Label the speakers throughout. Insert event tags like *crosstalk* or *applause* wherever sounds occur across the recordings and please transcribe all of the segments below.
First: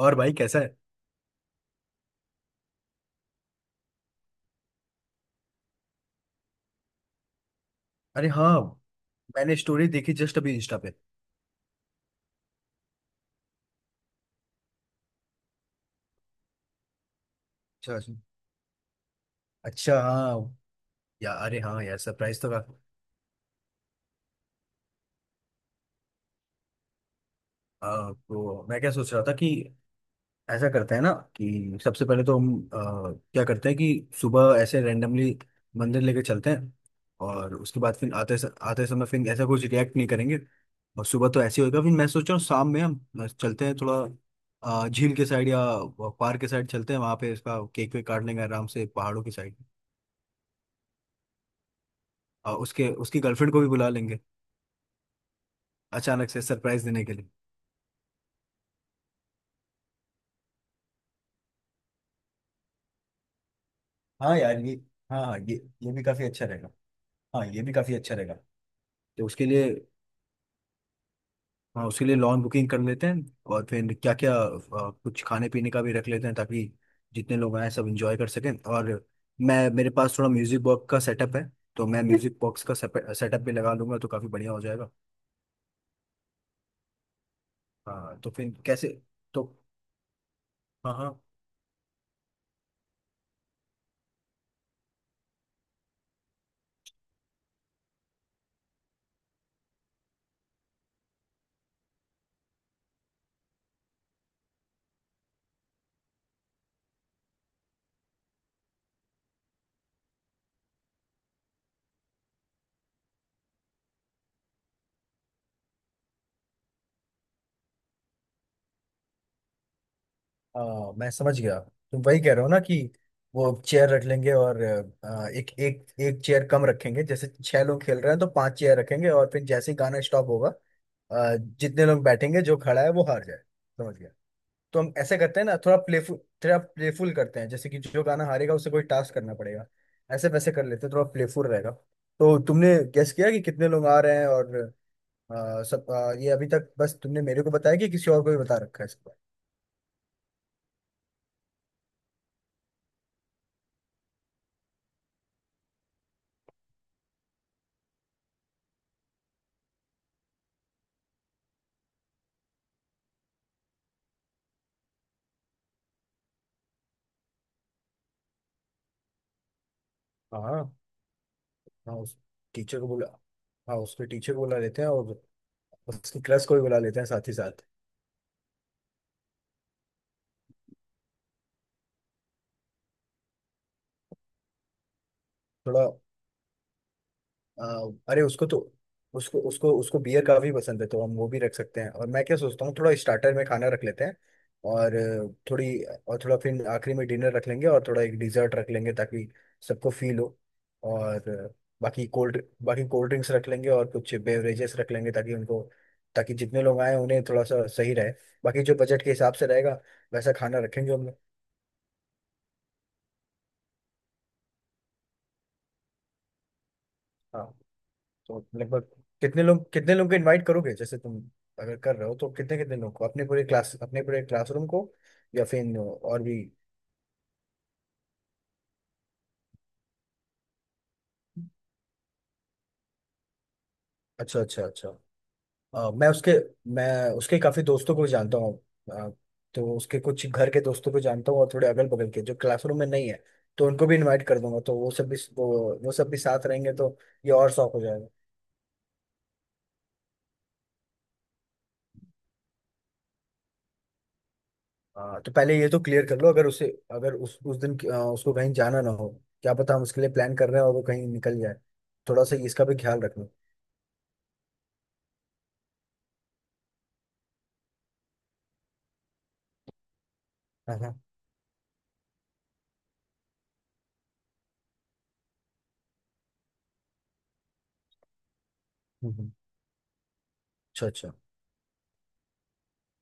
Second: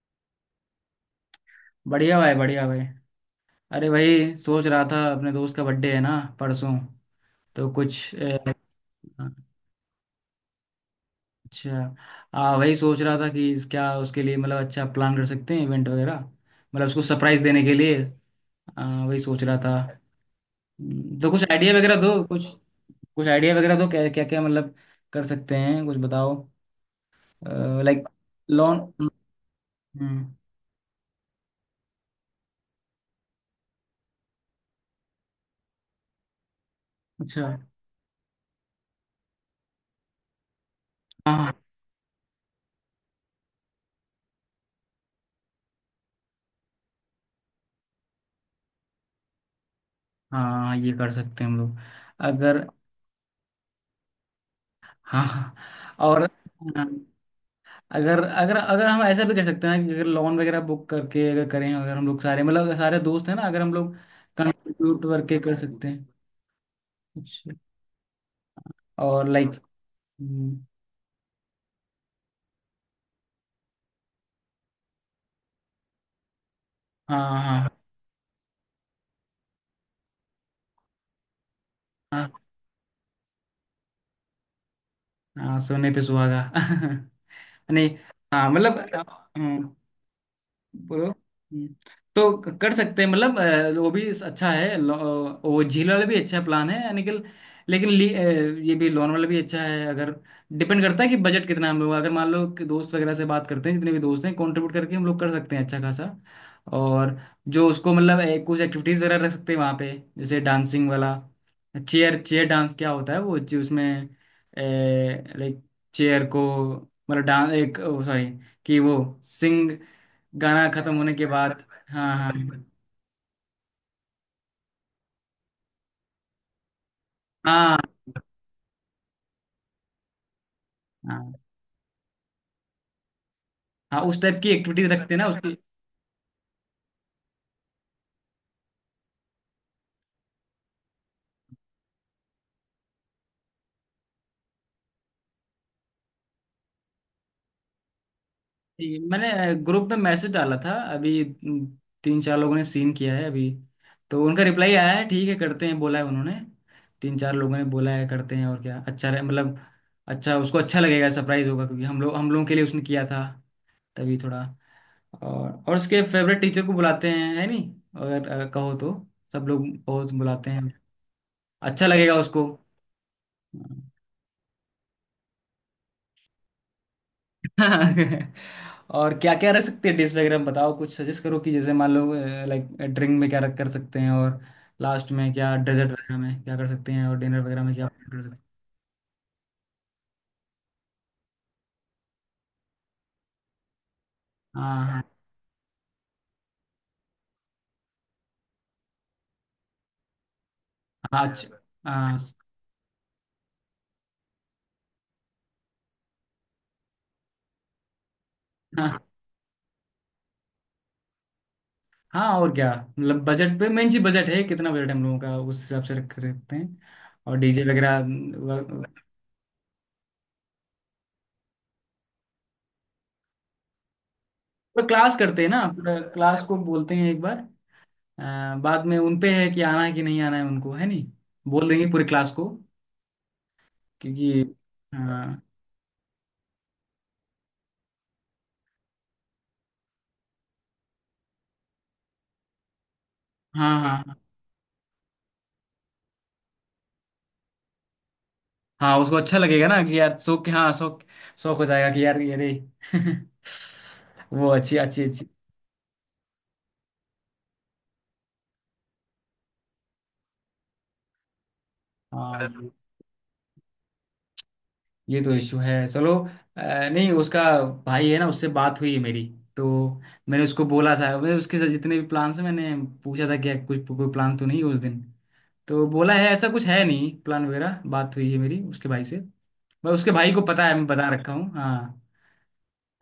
Speaker 1: और भाई कैसा है?
Speaker 2: बढ़िया भाई बढ़िया भाई। अरे भाई, सोच रहा था, अपने दोस्त का बर्थडे है ना, परसों। तो कुछ
Speaker 1: अरे हाँ। मैंने स्टोरी देखी जस्ट अभी इंस्टा पे।
Speaker 2: अच्छा। आ वही सोच रहा था कि क्या उसके लिए, मतलब, अच्छा प्लान कर सकते हैं, इवेंट वगैरह। मतलब उसको सरप्राइज देने के
Speaker 1: अच्छा,
Speaker 2: लिए।
Speaker 1: अच्छा,
Speaker 2: वही सोच रहा था।
Speaker 1: अच्छा। हाँ
Speaker 2: तो
Speaker 1: यार,
Speaker 2: कुछ
Speaker 1: अरे
Speaker 2: आइडिया
Speaker 1: हाँ
Speaker 2: वगैरह
Speaker 1: यार,
Speaker 2: दो
Speaker 1: सरप्राइज
Speaker 2: कुछ।
Speaker 1: तो का।
Speaker 2: कुछ आइडिया वगैरह दो, क्या क्या क्या मतलब, कर सकते हैं कुछ, बताओ। लाइक।
Speaker 1: तो
Speaker 2: लॉन।
Speaker 1: मैं क्या सोच रहा था कि
Speaker 2: हम्म,
Speaker 1: ऐसा करते हैं ना, कि सबसे पहले तो हम क्या करते हैं कि सुबह ऐसे रैंडमली मंदिर लेके चलते हैं। और
Speaker 2: अच्छा।
Speaker 1: उसके बाद फिर आते समय फिर ऐसा कुछ रिएक्ट नहीं करेंगे। और सुबह तो
Speaker 2: हाँ।
Speaker 1: ऐसे ही होगा, फिर मैं सोच रहा हूँ शाम में हम चलते हैं थोड़ा झील के साइड या पार्क के साइड चलते हैं, वहाँ पे इसका केक वेक काट लेंगे आराम से, पहाड़ों की साइड।
Speaker 2: हाँ, ये कर सकते हैं हम लोग,
Speaker 1: और
Speaker 2: अगर।
Speaker 1: उसके उसकी गर्लफ्रेंड को भी बुला लेंगे
Speaker 2: हाँ। और।
Speaker 1: अचानक से सरप्राइज
Speaker 2: हाँ।
Speaker 1: देने के लिए।
Speaker 2: अगर अगर अगर हम ऐसा भी कर सकते हैं ना, कि अगर लोन वगैरह बुक करके, अगर करें, अगर हम लोग सारे, मतलब सारे दोस्त हैं ना, अगर हम लोग
Speaker 1: हाँ यार ये।
Speaker 2: कंट्रीब्यूट
Speaker 1: हाँ हाँ,
Speaker 2: करके
Speaker 1: ये
Speaker 2: कर सकते
Speaker 1: ये भी
Speaker 2: हैं।
Speaker 1: काफी अच्छा रहेगा। हाँ
Speaker 2: अच्छा।
Speaker 1: ये भी काफी अच्छा रहेगा। तो
Speaker 2: और
Speaker 1: उसके
Speaker 2: लाइक।
Speaker 1: लिए, हाँ उसके लिए लॉन बुकिंग कर लेते हैं। और फिर क्या क्या, कुछ खाने पीने का भी रख लेते हैं ताकि जितने
Speaker 2: हाँ
Speaker 1: लोग आए
Speaker 2: हाँ
Speaker 1: सब एंजॉय कर सकें। और मैं मेरे पास थोड़ा म्यूजिक बॉक्स का सेटअप है, तो मैं
Speaker 2: हाँ
Speaker 1: म्यूजिक बॉक्स का सेटअप भी लगा लूंगा, तो काफी बढ़िया हो जाएगा।
Speaker 2: हाँ, सोने पे सुहागा *laughs* नहीं।
Speaker 1: हाँ तो
Speaker 2: हाँ
Speaker 1: फिर
Speaker 2: मतलब।
Speaker 1: कैसे? तो हाँ
Speaker 2: बोलो।
Speaker 1: हाँ।
Speaker 2: हम्म। तो कर सकते हैं, मतलब वो भी अच्छा है वो झील वाला भी अच्छा प्लान है, यानी कि, लेकिन ये भी, लोन वाला भी अच्छा है अगर। डिपेंड करता है कि बजट कितना, हम लोग अगर मान लो कि दोस्त वगैरह से बात करते हैं, जितने भी दोस्त हैं कंट्रीब्यूट करके हम लोग कर सकते हैं अच्छा खासा। और जो उसको, मतलब कुछ एक्टिविटीज वगैरह रख सकते हैं वहाँ पे। जैसे डांसिंग वाला, चेयर चेयर डांस क्या होता है, वो जो उसमें, लाइक चेयर को, मतलब डांस, एक, सॉरी, कि वो सिंग, गाना
Speaker 1: हाँ
Speaker 2: खत्म
Speaker 1: मैं
Speaker 2: होने के
Speaker 1: समझ गया।
Speaker 2: बाद।
Speaker 1: तुम
Speaker 2: हाँ
Speaker 1: वही
Speaker 2: हाँ।
Speaker 1: कह रहे हो ना, कि वो चेयर रख लेंगे और एक एक एक चेयर कम रखेंगे, जैसे छह
Speaker 2: हाँ।
Speaker 1: लोग खेल रहे हैं तो पांच चेयर रखेंगे, और फिर जैसे ही गाना स्टॉप होगा
Speaker 2: हाँ,
Speaker 1: जितने लोग बैठेंगे, जो खड़ा है वो हार जाए। समझ
Speaker 2: हाँ
Speaker 1: गया।
Speaker 2: उस टाइप की
Speaker 1: तो
Speaker 2: एक्टिविटीज
Speaker 1: हम
Speaker 2: रखते
Speaker 1: ऐसे
Speaker 2: हैं ना
Speaker 1: करते हैं ना,
Speaker 2: उसकी।
Speaker 1: थोड़ा प्लेफुल। थोड़ा प्लेफुल करते हैं, जैसे कि जो गाना हारेगा उसे कोई टास्क करना पड़ेगा, ऐसे वैसे कर लेते हैं, थोड़ा प्लेफुल रहेगा। तो तुमने गेस किया कि कितने लोग आ रहे हैं, और सब ये अभी तक बस तुमने मेरे को बताया कि किसी और को भी बता रखा है
Speaker 2: ठीक है।
Speaker 1: इसके
Speaker 2: मैंने ग्रुप में मैसेज डाला था अभी, तीन चार लोगों ने सीन किया है अभी। तो उनका रिप्लाई आया है, ठीक है करते हैं बोला है उन्होंने। तीन चार लोगों ने बोला है, करते हैं, और क्या अच्छा रहे, मतलब अच्छा, उसको अच्छा लगेगा, सरप्राइज होगा, क्योंकि हम लोग, हम लोगों के लिए उसने किया था, तभी थोड़ा। और उसके फेवरेट टीचर को बुलाते हैं, है नहीं, अगर कहो तो। सब लोग बहुत बुलाते
Speaker 1: बारे में?
Speaker 2: हैं, अच्छा
Speaker 1: हाँ
Speaker 2: लगेगा
Speaker 1: उस
Speaker 2: उसको।
Speaker 1: टीचर को बुला हाँ
Speaker 2: हाँ।
Speaker 1: उसके टीचर को बुला लेते हैं, और उसकी क्लास को भी बुला लेते हैं साथ ही साथ।
Speaker 2: *laughs* और क्या क्या रख सकते हैं डिश वगैरह में, बताओ, कुछ सजेस्ट करो कि जैसे मान लो, लाइक ड्रिंक में क्या रख कर सकते हैं, और लास्ट में क्या
Speaker 1: थोड़ा
Speaker 2: डेजर्ट वगैरह में क्या कर सकते हैं, और डिनर वगैरह
Speaker 1: आ,
Speaker 2: में क्या कर
Speaker 1: अरे
Speaker 2: सकते हैं।
Speaker 1: उसको तो, उसको उसको उसको बियर काफी पसंद है, तो हम वो भी रख सकते हैं। और मैं क्या सोचता हूँ, थोड़ा स्टार्टर में खाना रख लेते हैं,
Speaker 2: हाँ
Speaker 1: और
Speaker 2: हाँ।
Speaker 1: थोड़ी और थोड़ा फिर आखिरी में डिनर रख लेंगे, और थोड़ा एक डिजर्ट रख लेंगे ताकि सबको फील हो।
Speaker 2: हाँ।
Speaker 1: और
Speaker 2: अच्छा।
Speaker 1: बाकी कोल्ड ड्रिंक्स रख लेंगे, और कुछ बेवरेजेस रख लेंगे ताकि उनको, ताकि जितने लोग आए उन्हें थोड़ा सा सही रहे। बाकी जो
Speaker 2: हाँ
Speaker 1: बजट के
Speaker 2: हाँ।
Speaker 1: हिसाब से रहेगा, वैसा खाना रखेंगे हम।
Speaker 2: हाँ, और क्या। मतलब, बजट पे मेन चीज, बजट है कितना, बजट हम लोगों का, उस हिसाब से रख रखते हैं। और
Speaker 1: हाँ
Speaker 2: डीजे वगैरह
Speaker 1: तो लगभग कितने लोग, कितने लोग को इनवाइट करोगे? जैसे तुम अगर कर रहे हो तो कितने कितने लोग को? अपने पूरे क्लासरूम
Speaker 2: पूरा
Speaker 1: को,
Speaker 2: क्लास करते
Speaker 1: या
Speaker 2: हैं
Speaker 1: फिर
Speaker 2: ना, पूरा
Speaker 1: और भी।
Speaker 2: क्लास को बोलते हैं एक बार। बाद में उन पे है कि आना है कि नहीं आना है, उनको है नहीं। बोल देंगे पूरी क्लास को,
Speaker 1: अच्छा,
Speaker 2: क्योंकि।
Speaker 1: अच्छा, अच्छा।
Speaker 2: हाँ।
Speaker 1: अ, मैं उसके मैं उसके काफी दोस्तों को जानता हूँ। अ, तो उसके कुछ घर के दोस्तों को जानता हूँ, और थोड़े अगल बगल के जो क्लासरूम में नहीं है, तो
Speaker 2: हाँ
Speaker 1: उनको भी
Speaker 2: हाँ हाँ,
Speaker 1: इनवाइट कर दूंगा। तो वो सब भी साथ रहेंगे, तो ये और शौक हो।
Speaker 2: हाँ, उसको अच्छा लगेगा ना, कि यार शौक, हाँ शौक, शौक हो जाएगा कि यार ये रे। *laughs* वो अच्छी अच्छी
Speaker 1: हाँ
Speaker 2: अच्छी।
Speaker 1: तो पहले ये तो क्लियर कर लो, अगर उसे, अगर उस दिन उसको कहीं जाना ना हो। क्या पता हम उसके लिए प्लान कर रहे हैं और वो कहीं निकल जाए, थोड़ा सा
Speaker 2: हाँ,
Speaker 1: इसका भी ख्याल रखना।
Speaker 2: ये तो इशू है, चलो। नहीं, उसका भाई है ना, उससे बात हुई है मेरी। तो मैंने उसको
Speaker 1: हाँ
Speaker 2: बोला
Speaker 1: हाँ।
Speaker 2: था, मैं उसके साथ जितने भी प्लान्स हैं, मैंने पूछा था कि कुछ कोई प्लान तो नहीं है उस दिन। तो बोला है, ऐसा कुछ है नहीं प्लान वगैरह, बात हुई है मेरी उसके भाई से,
Speaker 1: हम्म।
Speaker 2: बस उसके भाई को पता है,
Speaker 1: अच्छा,
Speaker 2: मैं बता
Speaker 1: अच्छा।
Speaker 2: रखा हूँ, हाँ।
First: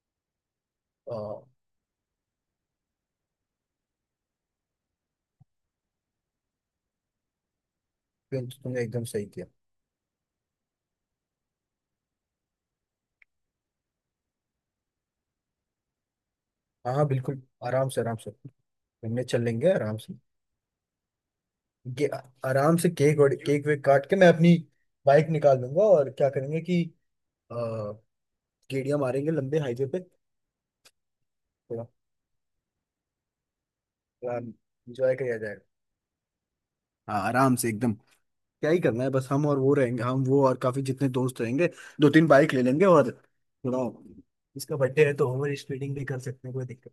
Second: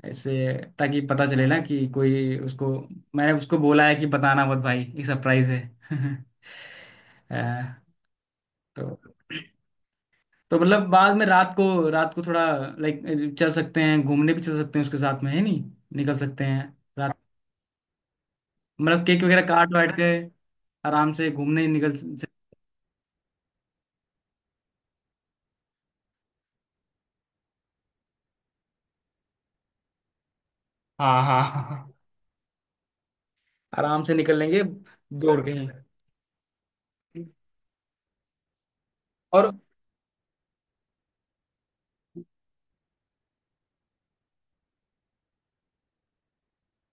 Speaker 2: ऐसे, ताकि पता
Speaker 1: अ,
Speaker 2: चले ना कि कोई उसको, मैंने उसको बोला है कि बताना मत भाई, एक सरप्राइज है। *laughs* अ,
Speaker 1: ये तो तुमने
Speaker 2: तो
Speaker 1: एकदम सही किया।
Speaker 2: मतलब बाद में रात को, रात को थोड़ा लाइक, चल सकते हैं घूमने भी, चल सकते हैं उसके साथ में, है नहीं, निकल सकते हैं
Speaker 1: हाँ हाँ
Speaker 2: रात।
Speaker 1: बिल्कुल, आराम से, आराम से
Speaker 2: मतलब, केक
Speaker 1: घूमने
Speaker 2: वगैरह
Speaker 1: चल लेंगे
Speaker 2: काट वाट
Speaker 1: आराम
Speaker 2: के,
Speaker 1: से।
Speaker 2: आराम से घूमने निकल।
Speaker 1: ये आराम से केक और केक वेक काट के मैं अपनी बाइक निकाल दूंगा, और क्या करेंगे कि अ, गेड़िया मारेंगे लंबे हाईवे पे,
Speaker 2: हाँ हाँ
Speaker 1: थोड़ा
Speaker 2: हाँ, आराम से निकल लेंगे,
Speaker 1: इंजॉय किया
Speaker 2: दौड़ के
Speaker 1: जाएगा।
Speaker 2: ही।
Speaker 1: हाँ आराम से एकदम। क्या ही करना है, बस हम
Speaker 2: और
Speaker 1: और वो रहेंगे, हम वो और काफी जितने दोस्त रहेंगे। दो तीन बाइक ले लेंगे, और थोड़ा, इसका बर्थडे है तो ओवर स्पीडिंग भी कर सकते हैं, कोई दिक्कत।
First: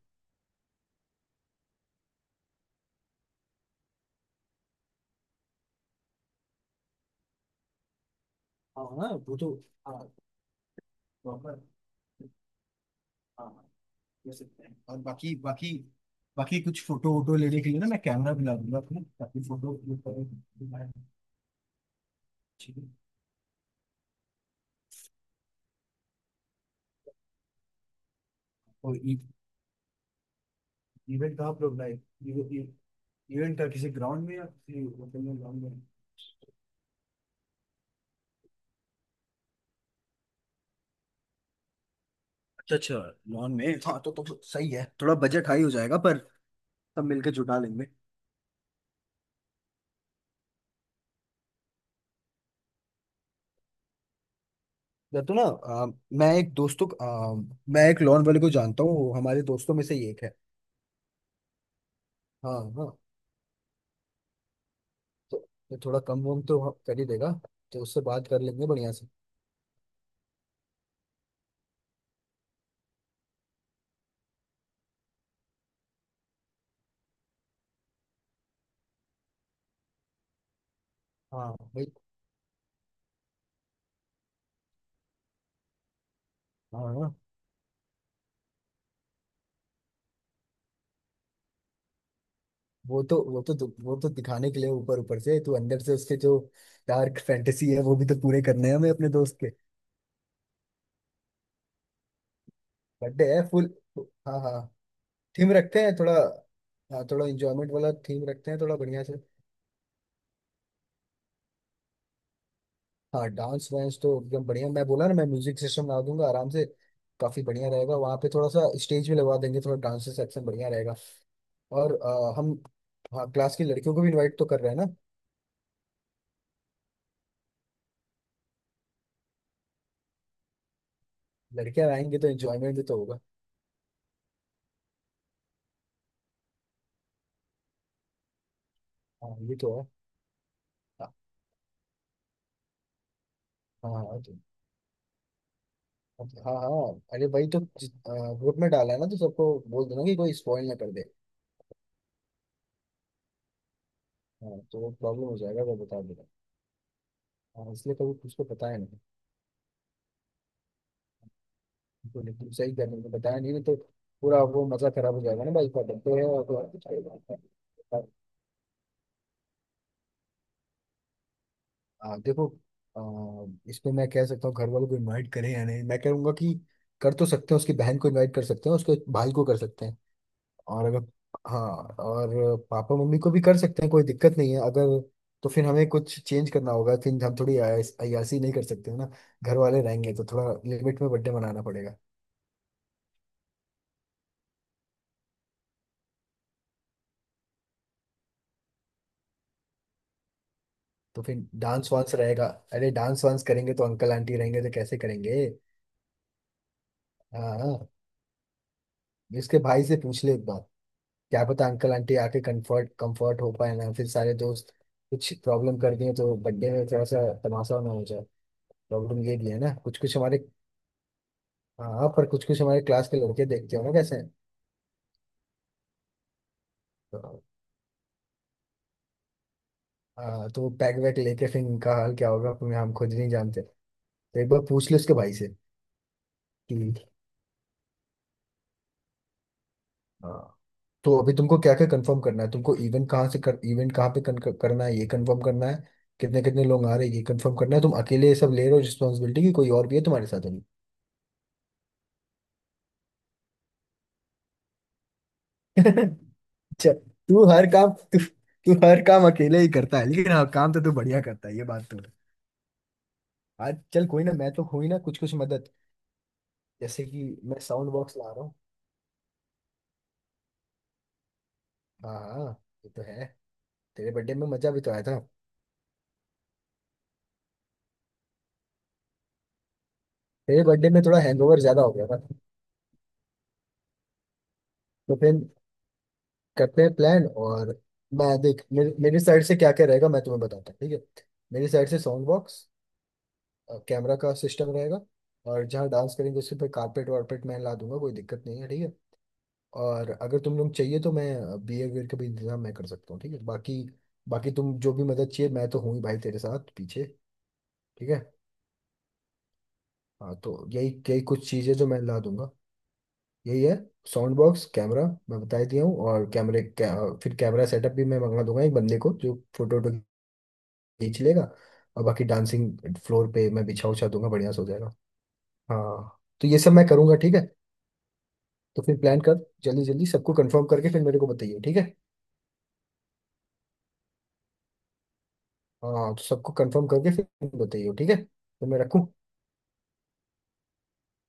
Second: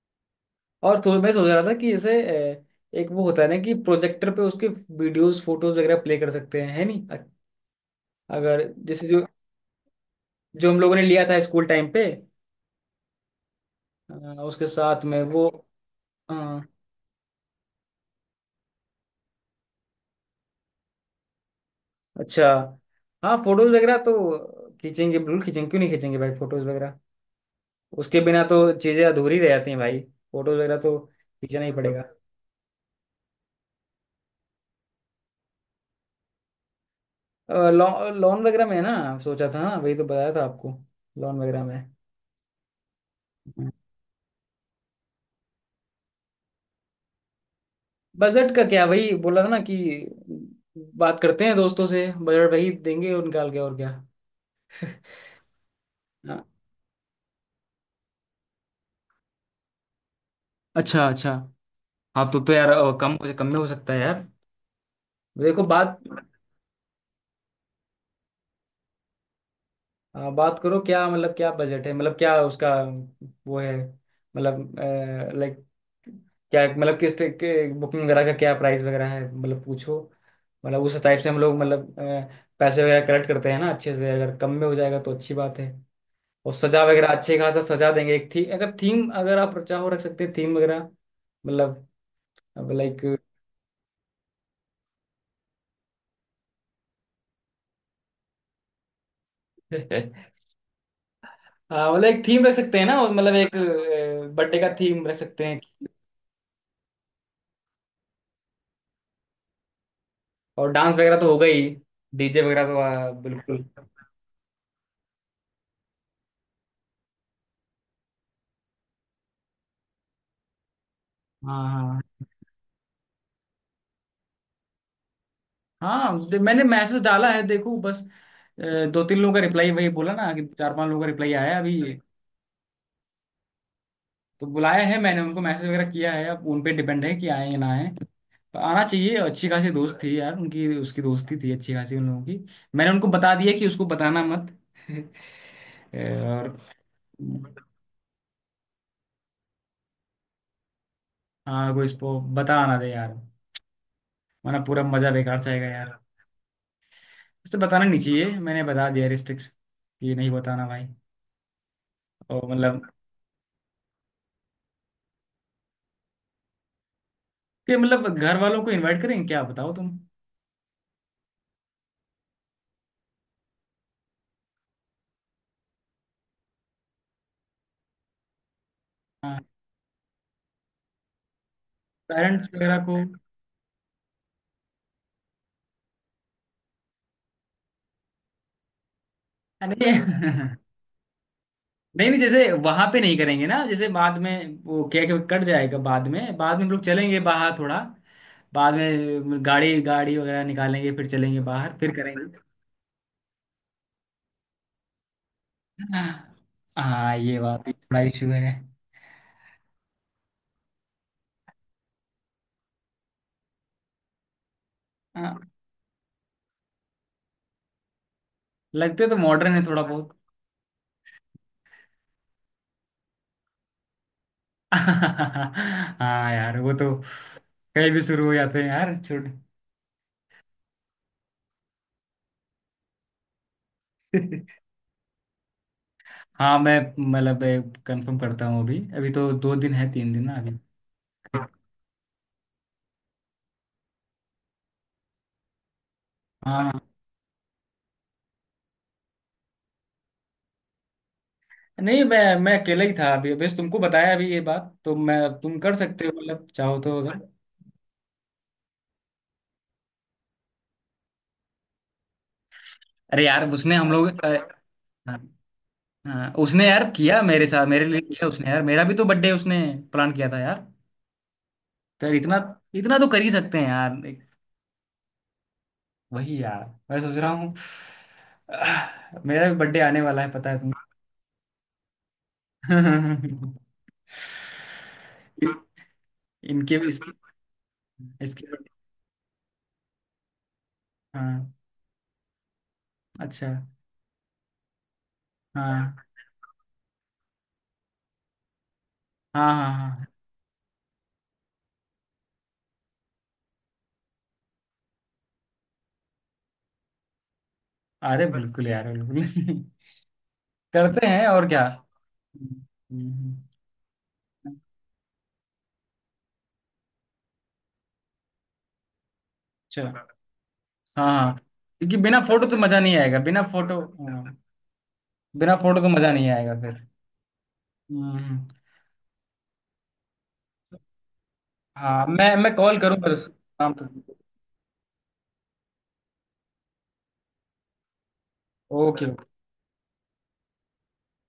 Speaker 2: और तो मैं सोच रहा था कि जैसे अ, एक वो होता है ना, कि प्रोजेक्टर पे उसके वीडियोस फोटोज वगैरह प्ले कर सकते हैं, है नहीं अगर,
Speaker 1: हाँ
Speaker 2: जैसे
Speaker 1: हाँ,
Speaker 2: जो
Speaker 1: वो तो। हाँ
Speaker 2: जो हम लोगों ने लिया था
Speaker 1: proper,
Speaker 2: स्कूल टाइम पे,
Speaker 1: हाँ,
Speaker 2: अ,
Speaker 1: ले सकते
Speaker 2: उसके
Speaker 1: हैं। और
Speaker 2: साथ में
Speaker 1: बाकी
Speaker 2: वो,
Speaker 1: बाकी
Speaker 2: अ,
Speaker 1: बाकी कुछ फोटो वोटो लेने के लिए ना, मैं कैमरा भी ला दूंगा अपना ताकि फोटो क्लिक करें,
Speaker 2: अच्छा।
Speaker 1: ठीक है।
Speaker 2: हाँ, फोटोज वगैरह तो खींचेंगे, बिल्कुल खींचेंगे, क्यों नहीं खींचेंगे भाई, फोटोज वगैरह, उसके बिना तो
Speaker 1: और
Speaker 2: चीजें अधूरी रह जाती हैं भाई, फोटोज वगैरह तो
Speaker 1: इवेंट कहाँ,
Speaker 2: खींचना ही
Speaker 1: प्रोग्राम है
Speaker 2: पड़ेगा।
Speaker 1: इवेंट का? किसी ग्राउंड में या किसी होटल में? ग्राउंड में?
Speaker 2: लॉन वगैरह में है ना, सोचा था, हाँ वही तो बताया था आपको, लॉन वगैरह में।
Speaker 1: अच्छा, अच्छा, लॉन में। हाँ तो सही है। थोड़ा बजट हाई हो जाएगा पर सब मिलके जुटा लेंगे।
Speaker 2: बजट का क्या, वही बोला ना कि बात करते हैं दोस्तों से, बजट वही देंगे और निकाल के, और क्या। *laughs*
Speaker 1: या तो ना मैं
Speaker 2: हाँ,
Speaker 1: एक दोस्तों को- आ, मैं एक लोन वाले को जानता हूँ, वो हमारे दोस्तों में से ही एक है।
Speaker 2: अच्छा अच्छा। हाँ, तो
Speaker 1: हाँ
Speaker 2: यार
Speaker 1: हाँ।
Speaker 2: कम कम में हो सकता है यार।
Speaker 1: तो
Speaker 2: देखो
Speaker 1: तो
Speaker 2: बात।
Speaker 1: थोड़ा कम वम तो वहाँ कर ही देगा। तो उससे बात कर लेंगे बढ़िया से।
Speaker 2: हाँ, बात करो, क्या मतलब, क्या बजट है, मतलब क्या उसका, वो है, मतलब लाइक क्या, मतलब किस तरह के बुकिंग वगैरह का क्या प्राइस वगैरह है, मतलब पूछो। मतलब, उस टाइप से हम
Speaker 1: हाँ
Speaker 2: लोग,
Speaker 1: भाई।
Speaker 2: मतलब पैसे वगैरह कलेक्ट करते हैं ना अच्छे से, अगर कम में हो जाएगा तो अच्छी बात है। और
Speaker 1: हाँ
Speaker 2: सजा
Speaker 1: हाँ,
Speaker 2: वगैरह अच्छे खासा सजा देंगे, एक थी अगर थीम, अगर आप चाहो रख सकते हैं थीम वगैरह, मतलब लाइक।
Speaker 1: वो तो दिखाने के लिए ऊपर ऊपर से। तू अंदर से उसके जो डार्क फैंटेसी है वो भी तो पूरे करने हैं हमें अपने दोस्त के।
Speaker 2: *laughs* हाँ, मतलब एक थीम रख सकते हैं ना,
Speaker 1: बर्थडे
Speaker 2: मतलब
Speaker 1: है
Speaker 2: एक
Speaker 1: फुल। तो हाँ
Speaker 2: बर्थडे
Speaker 1: हाँ,
Speaker 2: का थीम रख सकते
Speaker 1: थीम
Speaker 2: हैं।
Speaker 1: रखते हैं थोड़ा। हाँ थोड़ा इंजॉयमेंट वाला थीम रखते हैं थोड़ा बढ़िया से।
Speaker 2: और डांस वगैरह तो होगा ही, डीजे वगैरह तो
Speaker 1: हाँ
Speaker 2: बिल्कुल।
Speaker 1: डांस वांस तो एकदम बढ़िया। मैं बोला ना मैं म्यूजिक सिस्टम लगा दूंगा आराम से। काफी बढ़िया रहेगा, वहाँ पे थोड़ा सा स्टेज भी लगवा देंगे, थोड़ा डांस सेक्शन बढ़िया रहेगा। और
Speaker 2: हाँ
Speaker 1: हम, हाँ क्लास की लड़कियों को भी इनवाइट तो कर रहे हैं ना।
Speaker 2: हाँ हाँ, मैंने मैसेज डाला है, देखो बस। दो तीन लोगों का रिप्लाई, वही बोला ना कि चार पांच लोगों का रिप्लाई आया है
Speaker 1: लड़कियां
Speaker 2: अभी।
Speaker 1: आएंगी तो एंजॉयमेंट भी तो होगा।
Speaker 2: तो बुलाया है मैंने उनको, मैसेज वगैरह किया है, अब उन पे डिपेंड है कि आए या ना आए। पर आना चाहिए,
Speaker 1: हाँ
Speaker 2: अच्छी
Speaker 1: ये
Speaker 2: खासी
Speaker 1: तो है।
Speaker 2: दोस्त थी यार उनकी, उसकी
Speaker 1: हाँ
Speaker 2: दोस्ती थी अच्छी खासी उन लोगों की। मैंने उनको बता दिया कि उसको
Speaker 1: हाँ हाँ,
Speaker 2: बताना मत। *laughs*
Speaker 1: हाँ
Speaker 2: और,
Speaker 1: हाँ, अरे भाई तो ग्रुप में डाला है ना, तो सबको बोल देना कि कोई स्पॉइल ना कर दे।
Speaker 2: हाँ, कोई इसको बता ना दे यार, वरना
Speaker 1: हाँ तो
Speaker 2: पूरा
Speaker 1: वो
Speaker 2: मजा
Speaker 1: प्रॉब्लम हो
Speaker 2: बेकार
Speaker 1: जाएगा, वो
Speaker 2: जाएगा,
Speaker 1: बता देगा।
Speaker 2: उसे
Speaker 1: हाँ
Speaker 2: बताना
Speaker 1: इसलिए
Speaker 2: नहीं
Speaker 1: कभी
Speaker 2: चाहिए,
Speaker 1: उसको
Speaker 2: मैंने
Speaker 1: पता है,
Speaker 2: बता दिया रिस्ट्रिक्ट कि नहीं बताना भाई।
Speaker 1: तो
Speaker 2: और
Speaker 1: लेकिन सही
Speaker 2: मतलब,
Speaker 1: करने को बताया नहीं, नहीं तो पूरा वो मजा खराब हो जाएगा ना भाई। पकड़ते तो है और तो
Speaker 2: कि मतलब घर वालों को इनवाइट करेंगे क्या, बताओ तुम।
Speaker 1: देखो। इस पे मैं कह सकता हूँ, घर वालों को इनवाइट करें या नहीं? मैं कहूंगा कि कर तो सकते हैं, उसकी बहन को इनवाइट कर सकते हैं, उसके भाई
Speaker 2: हाँ,
Speaker 1: को कर सकते हैं, और अगर, हाँ,
Speaker 2: पेरेंट्स
Speaker 1: और
Speaker 2: वगैरह
Speaker 1: पापा
Speaker 2: को, हाँ।
Speaker 1: मम्मी को भी कर सकते हैं, कोई दिक्कत नहीं है। अगर, तो फिर हमें कुछ चेंज करना होगा, फिर हम थोड़ी अय्यासी नहीं कर सकते हैं ना। घर वाले
Speaker 2: नहीं
Speaker 1: रहेंगे तो
Speaker 2: *laughs*
Speaker 1: थोड़ा लिमिट में बर्थडे मनाना पड़ेगा।
Speaker 2: नहीं नहीं, जैसे वहां पे नहीं करेंगे ना, जैसे बाद में वो केक कट जाएगा, बाद में, बाद में हम लोग चलेंगे बाहर थोड़ा, बाद में गाड़ी गाड़ी वगैरह निकालेंगे, फिर
Speaker 1: तो फिर
Speaker 2: चलेंगे बाहर
Speaker 1: डांस
Speaker 2: फिर
Speaker 1: वांस रहेगा?
Speaker 2: करेंगे।
Speaker 1: अरे डांस वांस करेंगे तो, अंकल आंटी रहेंगे तो कैसे करेंगे?
Speaker 2: हाँ, ये
Speaker 1: हाँ
Speaker 2: बात भी
Speaker 1: हाँ,
Speaker 2: थोड़ा इशू है।
Speaker 1: इसके भाई से पूछ ले एक बार। क्या पता, अंकल आंटी आके कंफर्ट, कंफर्ट हो पाए ना फिर सारे दोस्त कुछ
Speaker 2: हाँ,
Speaker 1: प्रॉब्लम कर दिए तो बर्थडे में थोड़ा सा तमाशा ना हो जाए।
Speaker 2: लगते तो
Speaker 1: प्रॉब्लम ये भी
Speaker 2: मॉडर्न
Speaker 1: है
Speaker 2: है
Speaker 1: ना
Speaker 2: थोड़ा
Speaker 1: कुछ
Speaker 2: बहुत।
Speaker 1: कुछ हमारे। हाँ पर कुछ कुछ हमारे क्लास के लड़के देखते हो ना कैसे हैं।
Speaker 2: *laughs* हाँ यार, वो तो
Speaker 1: तो
Speaker 2: कहीं भी शुरू हो जाते हैं यार, छोड़।
Speaker 1: हाँ, तो पैक वैक लेके फिर इनका हाल क्या होगा फिर हम खुद नहीं जानते। तो एक बार
Speaker 2: *laughs*
Speaker 1: पूछ ले उसके भाई से
Speaker 2: हाँ,
Speaker 1: कि।
Speaker 2: मैं मतलब कंफर्म करता हूँ अभी, अभी तो 2 दिन है, 3 दिन ना
Speaker 1: हाँ
Speaker 2: अभी।
Speaker 1: तो अभी तुमको क्या क्या कंफर्म करना है? तुमको इवेंट कहाँ से कर, इवेंट कहाँ पे करना है, ये कंफर्म करना है। कितने कितने
Speaker 2: हाँ
Speaker 1: लोग आ रहे हैं, ये कंफर्म करना है। तुम अकेले ये सब ले रहे हो रिस्पॉन्सिबिलिटी की, कोई और भी है तुम्हारे साथ अभी?
Speaker 2: नहीं, मैं अकेला ही था अभी, बस तुमको बताया अभी ये बात, तो मैं, तुम कर
Speaker 1: *laughs*
Speaker 2: सकते हो मतलब, चाहो
Speaker 1: अच्छा,
Speaker 2: तो अगर।
Speaker 1: तू हर काम अकेले ही करता है, लेकिन हाँ काम तो तू बढ़िया करता है, ये बात तो है।
Speaker 2: अरे यार, उसने
Speaker 1: आज
Speaker 2: हम
Speaker 1: चल, कोई
Speaker 2: लोग
Speaker 1: ना, मैं तो हुई ना कुछ
Speaker 2: हाँ
Speaker 1: कुछ मदद।
Speaker 2: हाँ, उसने यार
Speaker 1: जैसे
Speaker 2: किया
Speaker 1: कि
Speaker 2: मेरे
Speaker 1: मैं
Speaker 2: साथ, मेरे
Speaker 1: साउंड
Speaker 2: लिए
Speaker 1: बॉक्स
Speaker 2: किया
Speaker 1: ला रहा
Speaker 2: उसने
Speaker 1: हूँ।
Speaker 2: यार, मेरा भी तो बर्थडे उसने प्लान किया था यार। तो यार
Speaker 1: हाँ
Speaker 2: इतना,
Speaker 1: हाँ, ये
Speaker 2: इतना
Speaker 1: तो
Speaker 2: तो कर
Speaker 1: है।
Speaker 2: ही सकते हैं यार।
Speaker 1: तेरे बर्थडे में मजा भी तो आया था।
Speaker 2: वही यार, मैं सोच रहा हूँ। आह, मेरा भी बर्थडे आने वाला है पता है
Speaker 1: तेरे
Speaker 2: तुम।
Speaker 1: बर्थडे में थोड़ा हैंगओवर ज्यादा हो गया था।
Speaker 2: *laughs*
Speaker 1: तो फिर
Speaker 2: इनके
Speaker 1: करते
Speaker 2: भी,
Speaker 1: हैं
Speaker 2: इसके
Speaker 1: प्लान, और मैं
Speaker 2: इसके
Speaker 1: देख
Speaker 2: birthday-।
Speaker 1: मेरी, मेरी साइड से क्या क्या रहेगा मैं तुम्हें बताता हूँ, ठीक है?
Speaker 2: हाँ।
Speaker 1: मेरी साइड से साउंड बॉक्स,
Speaker 2: अच्छा।
Speaker 1: कैमरा का सिस्टम रहेगा। और जहाँ
Speaker 2: हाँ
Speaker 1: डांस करेंगे उसके पे कारपेट वारपेट मैं ला दूंगा, कोई दिक्कत नहीं है, ठीक है।
Speaker 2: हाँ हाँ। हाँ।
Speaker 1: और अगर तुम लोग चाहिए तो मैं बियर वियर का भी इंतजाम मैं कर सकता हूँ, ठीक है। बाकी बाकी तुम जो भी मदद चाहिए मैं तो हूँ ही भाई तेरे साथ पीछे, ठीक है।
Speaker 2: अरे बिल्कुल यार, बिल्कुल। *laughs*
Speaker 1: हाँ तो यही
Speaker 2: करते
Speaker 1: यही
Speaker 2: हैं, और
Speaker 1: कुछ
Speaker 2: क्या।
Speaker 1: चीज़ें जो मैं ला दूंगा।
Speaker 2: हम्म। हम्म।
Speaker 1: यही है साउंड बॉक्स, कैमरा, मैं बता ही दिया हूँ। और फिर कैमरा सेटअप भी मैं मंगा दूंगा, एक बंदे को जो फोटो वोटो।
Speaker 2: अच्छा। हाँ
Speaker 1: ये
Speaker 2: हाँ।
Speaker 1: चलेगा।
Speaker 2: क्योंकि
Speaker 1: और
Speaker 2: बिना
Speaker 1: बाकी
Speaker 2: फोटो तो मजा
Speaker 1: डांसिंग
Speaker 2: नहीं आएगा,
Speaker 1: फ्लोर
Speaker 2: बिना
Speaker 1: पे मैं
Speaker 2: फोटो।
Speaker 1: बिछा उछा दूंगा,
Speaker 2: हाँ,
Speaker 1: बढ़िया से हो जाएगा।
Speaker 2: बिना फोटो तो मजा
Speaker 1: हाँ
Speaker 2: नहीं
Speaker 1: तो
Speaker 2: आएगा
Speaker 1: ये सब
Speaker 2: फिर।
Speaker 1: मैं करूंगा, ठीक है।
Speaker 2: हम्म।
Speaker 1: तो फिर प्लान कर, जल्दी जल्दी सबको कंफर्म करके फिर मेरे को बताइए, ठीक है।
Speaker 2: हाँ, मैं कॉल करूंगा शाम तक।
Speaker 1: हाँ तो सबको कंफर्म करके फिर बताइए, ठीक है। तो मैं रखूँ?
Speaker 2: ओके।